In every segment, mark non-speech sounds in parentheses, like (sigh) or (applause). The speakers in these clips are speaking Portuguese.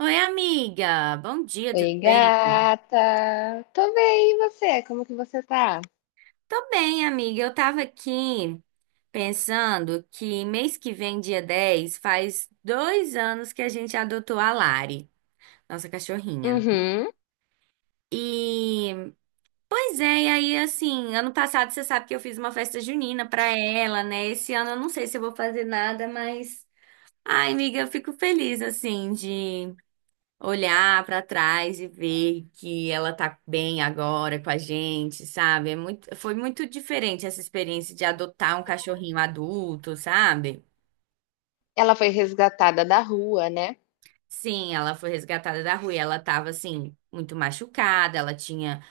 Oi, amiga. Bom dia, tudo Oi, bem? gata. Tô bem, e você? Como que você tá? Tô bem, amiga. Eu tava aqui pensando que mês que vem, dia 10 faz 2 anos que a gente adotou a Lari, nossa cachorrinha, né? Uhum. E, pois é, e aí, assim, ano passado você sabe que eu fiz uma festa junina pra ela, né? Esse ano eu não sei se eu vou fazer nada, mas. Ai, amiga, eu fico feliz, assim, de olhar pra trás e ver que ela tá bem agora com a gente, sabe? Foi muito diferente essa experiência de adotar um cachorrinho adulto, sabe? Ela foi resgatada da rua, né? Sim, ela foi resgatada da rua e ela tava assim, muito machucada, ela tinha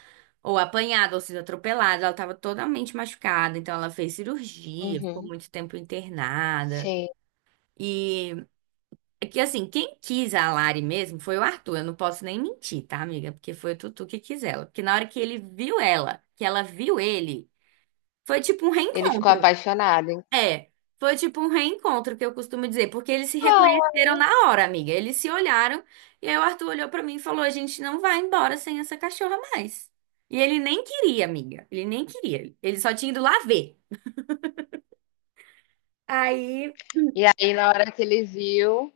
ou apanhado ou sido atropelada, ela tava totalmente machucada, então ela fez cirurgia, ficou Uhum. muito tempo internada. Sim. E É que assim, quem quis a Lari mesmo foi o Arthur. Eu não posso nem mentir, tá, amiga? Porque foi o Tutu que quis ela. Porque na hora que ele viu ela, que ela viu ele, foi tipo um Ele ficou reencontro. apaixonado, hein? É, foi tipo um reencontro que eu costumo dizer, porque eles se Ah. reconheceram na hora, amiga. Eles se olharam e aí o Arthur olhou pra mim e falou: "A gente não vai embora sem essa cachorra mais". E ele nem queria, amiga. Ele nem queria. Ele só tinha ido lá ver. Aí E aí, na hora que ele viu,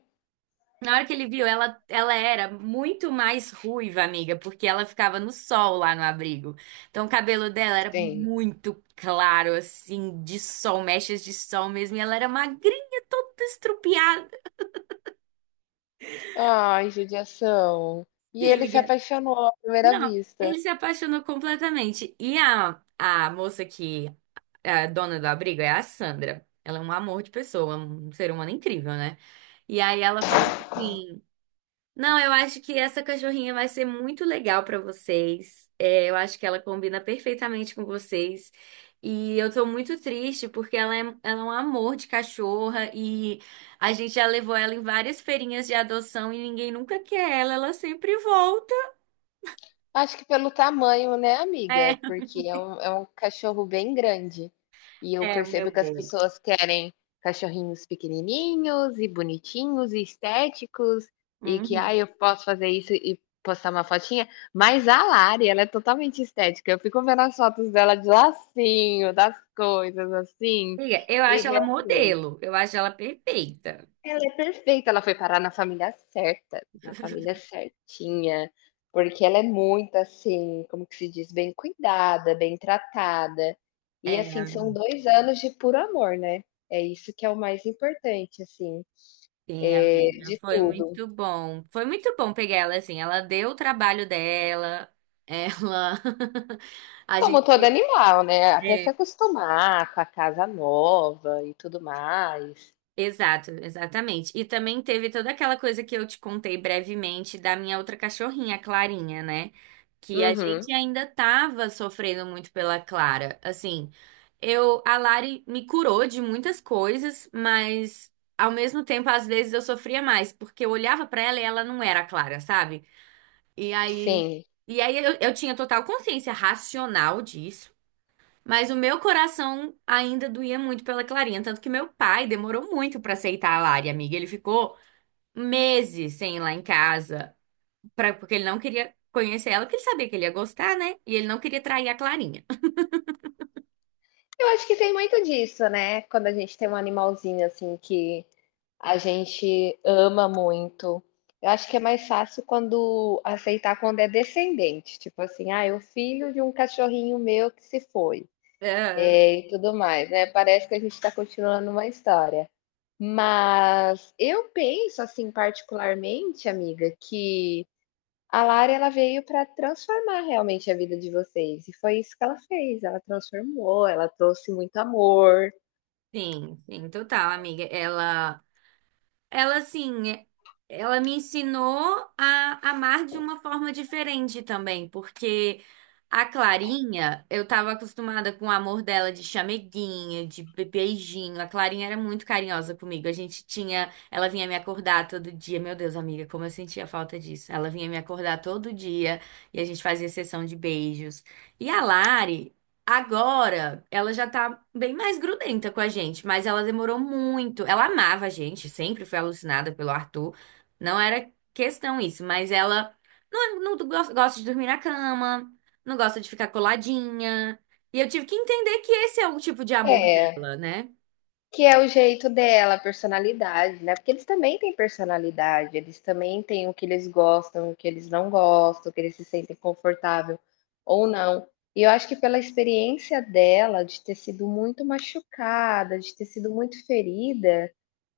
Na hora que ele viu, ela era muito mais ruiva, amiga, porque ela ficava no sol lá no abrigo. Então o cabelo dela era sim. muito claro, assim, de sol, mechas de sol mesmo. E ela era magrinha, toda estrupiada. Ai, judiação. E Sim, ele se amiga. apaixonou à primeira Não, vista. ele se apaixonou completamente. E a moça que é a dona do abrigo é a Sandra. Ela é um amor de pessoa, um ser humano incrível, né? E aí ela falou assim. Não, eu acho que essa cachorrinha vai ser muito legal pra vocês. É, eu acho que ela combina perfeitamente com vocês. E eu tô muito triste porque ela é um amor de cachorra e a gente já levou ela em várias feirinhas de adoção e ninguém nunca quer ela, ela sempre volta. Acho que pelo tamanho, né, amiga? (laughs) Porque é um cachorro bem grande. E eu É, é o percebo meu que as bem. pessoas querem cachorrinhos pequenininhos e bonitinhos e estéticos e que, ah, Uhum. eu posso fazer isso e postar uma fotinha. Mas a Lari, ela é totalmente estética. Eu fico vendo as fotos dela de lacinho, das coisas assim, Amiga, eu e acho ela realmente. modelo, eu acho ela perfeita. Ela é perfeita, ela foi parar na família certa, na família certinha, porque ela é muito assim, como que se diz, bem cuidada, bem tratada. E assim, são É. 2 anos de puro amor, né. É isso que é o mais importante, assim, Sim, amiga, de foi tudo. muito bom. Foi muito bom pegar ela assim. Ela deu o trabalho dela, ela. (laughs) A Como gente. todo animal, né, até se É, acostumar com a casa nova e tudo mais. exato, exatamente. E também teve toda aquela coisa que eu te contei brevemente da minha outra cachorrinha, a Clarinha, né? Que a Uhum, gente ainda tava sofrendo muito pela Clara. Assim, eu, a Lari me curou de muitas coisas, mas ao mesmo tempo, às vezes eu sofria mais, porque eu olhava pra ela e ela não era a Clara, sabe? E aí, sim. e aí, eu tinha total consciência racional disso, mas o meu coração ainda doía muito pela Clarinha, tanto que meu pai demorou muito pra aceitar a Lari, amiga. Ele ficou meses sem ir lá em casa, pra, porque ele não queria conhecer ela, porque ele sabia que ele ia gostar, né? E ele não queria trair a Clarinha. Eu acho que tem muito disso, né, quando a gente tem um animalzinho, assim, que a gente ama muito. Eu acho que é mais fácil quando aceitar quando é descendente, tipo assim, ah, é o filho de um cachorrinho meu que se foi, Ah, e tudo mais, né. Parece que a gente está continuando uma história. Mas eu penso, assim, particularmente, amiga, que a Lara ela veio para transformar realmente a vida de vocês, e foi isso que ela fez, ela transformou, ela trouxe muito amor. sim, sim, total, amiga. Ela, assim, ela me ensinou a amar de uma forma diferente também, porque a Clarinha, eu tava acostumada com o amor dela de chameguinha, de beijinho. A Clarinha era muito carinhosa comigo. A gente tinha, ela vinha me acordar todo dia. Meu Deus, amiga, como eu sentia falta disso. Ela vinha me acordar todo dia e a gente fazia sessão de beijos. E a Lari agora, ela já tá bem mais grudenta com a gente, mas ela demorou muito. Ela amava a gente, sempre foi alucinada pelo Arthur. Não era questão isso, mas ela não gosta de dormir na cama, não gosta de ficar coladinha. E eu tive que entender que esse é o tipo de amor É. dela, né? Que é o jeito dela, a personalidade, né, porque eles também têm personalidade, eles também têm o que eles gostam, o que eles não gostam, o que eles se sentem confortável ou não. E eu acho que pela experiência dela de ter sido muito machucada, de ter sido muito ferida,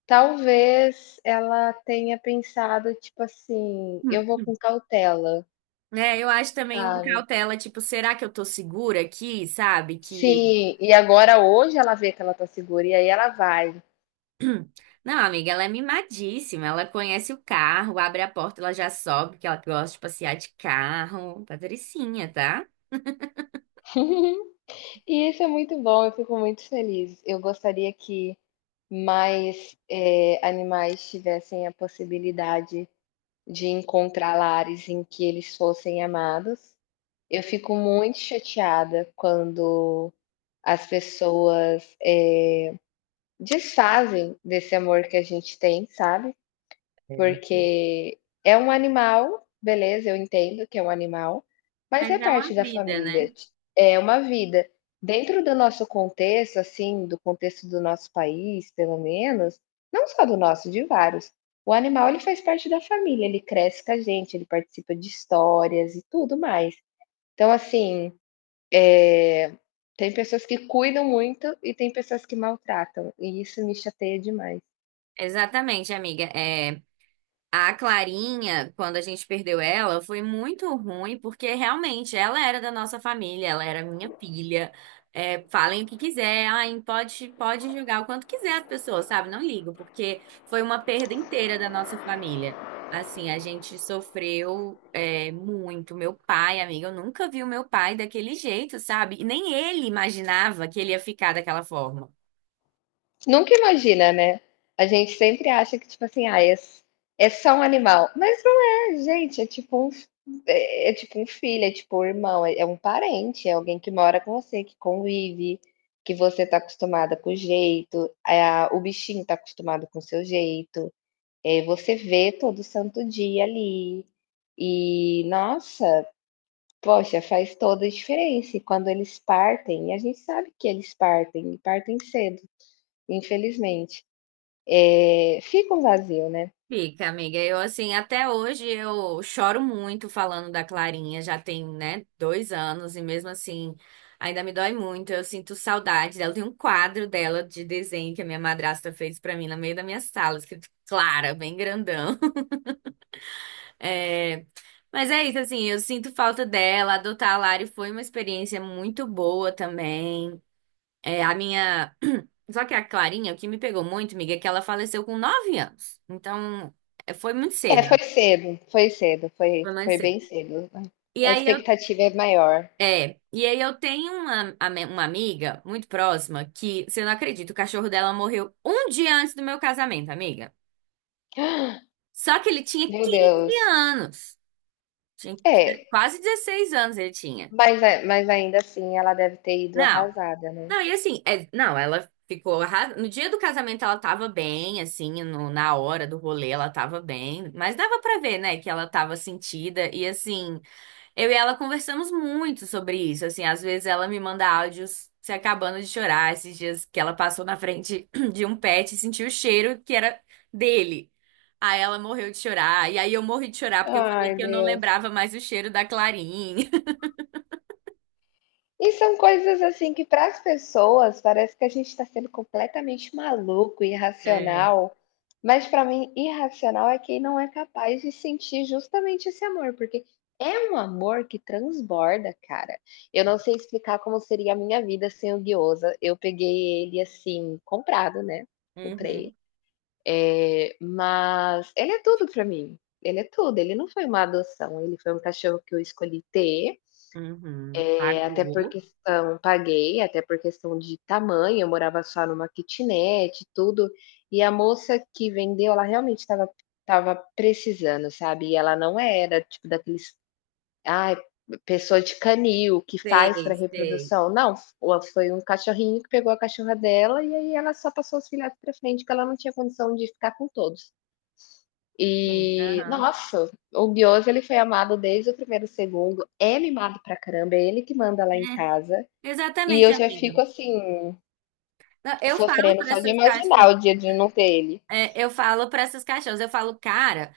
talvez ela tenha pensado, tipo assim: "Eu Hum. vou com cautela", É, eu acho também uma sabe. cautela, tipo, será que eu tô segura aqui, sabe? Que Sim, e agora hoje ela vê que ela tá segura e aí ela vai. Não, amiga, ela é mimadíssima. Ela conhece o carro, abre a porta, ela já sobe, que ela gosta de passear de carro. Patricinha, tá? (laughs) E isso é muito bom, eu fico muito feliz. Eu gostaria que mais, animais tivessem a possibilidade de encontrar lares em que eles fossem amados. Eu fico muito chateada quando as pessoas, desfazem desse amor que a gente tem, sabe? É. Porque é um animal, beleza, eu entendo que é um animal, mas Mas é é uma parte da vida, né? família, ti é uma vida. Dentro do nosso contexto, assim, do contexto do nosso país, pelo menos, não só do nosso, de vários, o animal ele faz parte da família, ele cresce com a gente, ele participa de histórias e tudo mais. Então, assim, eh, tem pessoas que cuidam muito e tem pessoas que maltratam, e isso me chateia demais. Exatamente, amiga. É, a Clarinha, quando a gente perdeu ela, foi muito ruim, porque realmente ela era da nossa família, ela era minha filha. É, falem o que quiser, ai, pode julgar o quanto quiser as pessoas, sabe? Não ligo, porque foi uma perda inteira da nossa família. Assim, a gente sofreu, é, muito. Meu pai, amiga, eu nunca vi o meu pai daquele jeito, sabe? E nem ele imaginava que ele ia ficar daquela forma. Nunca imagina, né? A gente sempre acha que, tipo assim, ah, é só um animal. Mas não é, gente, é tipo um filho, é tipo um irmão, é um parente, é alguém que mora com você, que convive, que você tá acostumada com o jeito, o bichinho tá acostumado com o seu jeito, você vê todo santo dia ali. E, nossa, poxa, faz toda a diferença. E quando eles partem, e a gente sabe que eles partem, e partem cedo, infelizmente. É, fica um vazio, né? Fica, amiga. Eu, assim, até hoje eu choro muito falando da Clarinha. Já tem, né, 2 anos e mesmo assim ainda me dói muito. Eu sinto saudade dela. Tem um quadro dela de desenho que a minha madrasta fez pra mim no meio da minha sala, escrito Clara, bem grandão. (laughs) É, mas é isso, assim, eu sinto falta dela. Adotar a Lari foi uma experiência muito boa também. É, a minha. (clears throat) Só que a Clarinha, o que me pegou muito, amiga, é que ela faleceu com 9 anos. Então, é, foi muito É, cedo. foi cedo, foi cedo, foi Romancei. bem cedo. E A aí eu, expectativa é maior. e aí eu tenho uma, uma amiga muito próxima que, você não acredita, o cachorro dela morreu um dia antes do meu casamento, amiga. (gasps) Só que ele tinha Meu 15 Deus. anos. Tinha É, quase 16 anos ele tinha. mas, mas ainda assim ela deve ter ido Não. arrasada, né? Não, e assim, não, ela ficou arras... No dia do casamento ela tava bem, assim, na hora do rolê ela tava bem, mas dava pra ver, né, que ela tava sentida e assim, eu e ela conversamos muito sobre isso, assim, às vezes ela me manda áudios se acabando de chorar, esses dias que ela passou na frente (clears throat) de um pet e sentiu o cheiro que era dele. Aí ela morreu de chorar, e aí eu morri de chorar porque eu falei Ai, que eu não Deus. lembrava mais o cheiro da Clarinha. (laughs) E são coisas assim que para as pessoas parece que a gente está sendo completamente maluco, É. irracional, mas para mim irracional é quem não é capaz de sentir justamente esse amor, porque é um amor que transborda, cara. Eu não sei explicar como seria a minha vida sem o Guiosa. Eu peguei ele assim, comprado, né? Comprei. Uhum. É, mas ele é tudo para mim. Ele é tudo. Ele não foi uma adoção, ele foi um cachorro que eu escolhi ter Uhum. Até por Pagou. questão paguei, até por questão de tamanho, eu morava só numa kitnet e tudo, e a moça que vendeu, ela realmente estava precisando, sabe, e ela não era tipo daqueles, ai, pessoa de canil que faz Sei, para sei. reprodução, não, o foi um cachorrinho que pegou a cachorra dela e aí ela só passou os filhotes para frente, porque ela não tinha condição de ficar com todos. Sim. E, Aham. nossa, o Guioso ele foi amado desde o primeiro segundo, é mimado pra caramba, é ele que manda lá em casa, É, e exatamente, eu já amiga. fico assim, Não, Eu falo sofrendo para só de essas imaginar cachorras, o dia de não ter ele. é, eu falo para essas cachorras, eu falo, cara,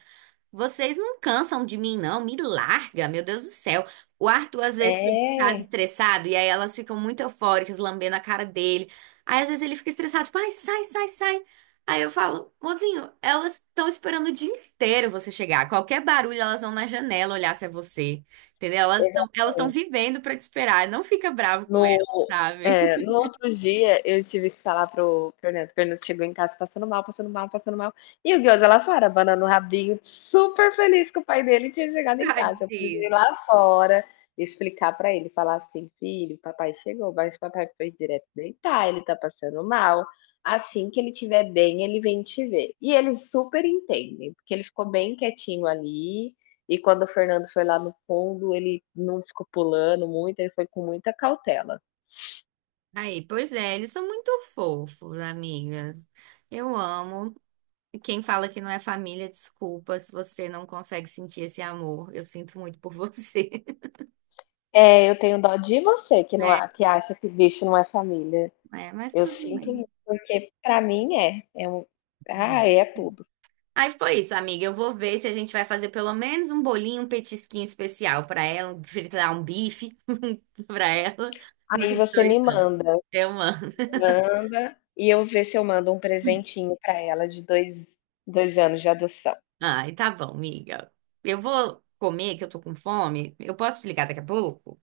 vocês não cansam de mim, não. Me larga, meu Deus do céu. O Arthur às vezes fica em casa É. estressado e aí elas ficam muito eufóricas, lambendo a cara dele. Aí às vezes ele fica estressado, tipo, ai, sai, sai, sai. Aí eu falo, mozinho, elas estão esperando o dia inteiro você chegar. Qualquer barulho, elas vão na janela olhar se é você. Entendeu? Elas estão Exatamente. vivendo pra te esperar. Não fica bravo com elas, No sabe? no (laughs) outro dia eu tive que falar para o Fernando, o Fernando chegou em casa passando mal, passando mal, passando mal, e o Ghost lá fora, abanando o rabinho, super feliz que o pai dele tinha chegado em casa. Eu precisei Tadinho. ir lá fora explicar para ele, falar assim: "Filho, papai chegou, mas papai foi direto deitar, ele tá passando mal, assim que ele estiver bem, ele vem te ver". E eles super entendem, porque ele ficou bem quietinho ali e quando o Fernando foi lá no fundo, ele não ficou pulando muito, ele foi com muita cautela. Aí, pois é, eles são muito fofos, amigas. Eu amo. Quem fala que não é família, desculpa se você não consegue sentir esse amor. Eu sinto muito por você. (laughs) É, eu tenho dó de você que não É, a- que acha que bicho não é família. é, mas Eu tudo sinto bem. muito, porque pra mim é um, ah, É. é tudo. Aí foi isso, amiga. Eu vou ver se a gente vai fazer pelo menos um bolinho, um petisquinho especial pra ela, um fritar um bife (laughs) pra ela nos Aí você dois me anos. manda, Eu amo. manda e eu ver se eu mando um presentinho pra ela de dois, dois anos de adoção. Ai, tá bom, amiga. Eu vou comer, que eu tô com fome. Eu posso te ligar daqui a pouco?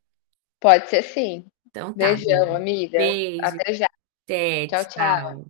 Pode ser sim. Então tá, Beijão, amiga. amiga. Beijo, Até já. até, Tchau, tchau. tchau.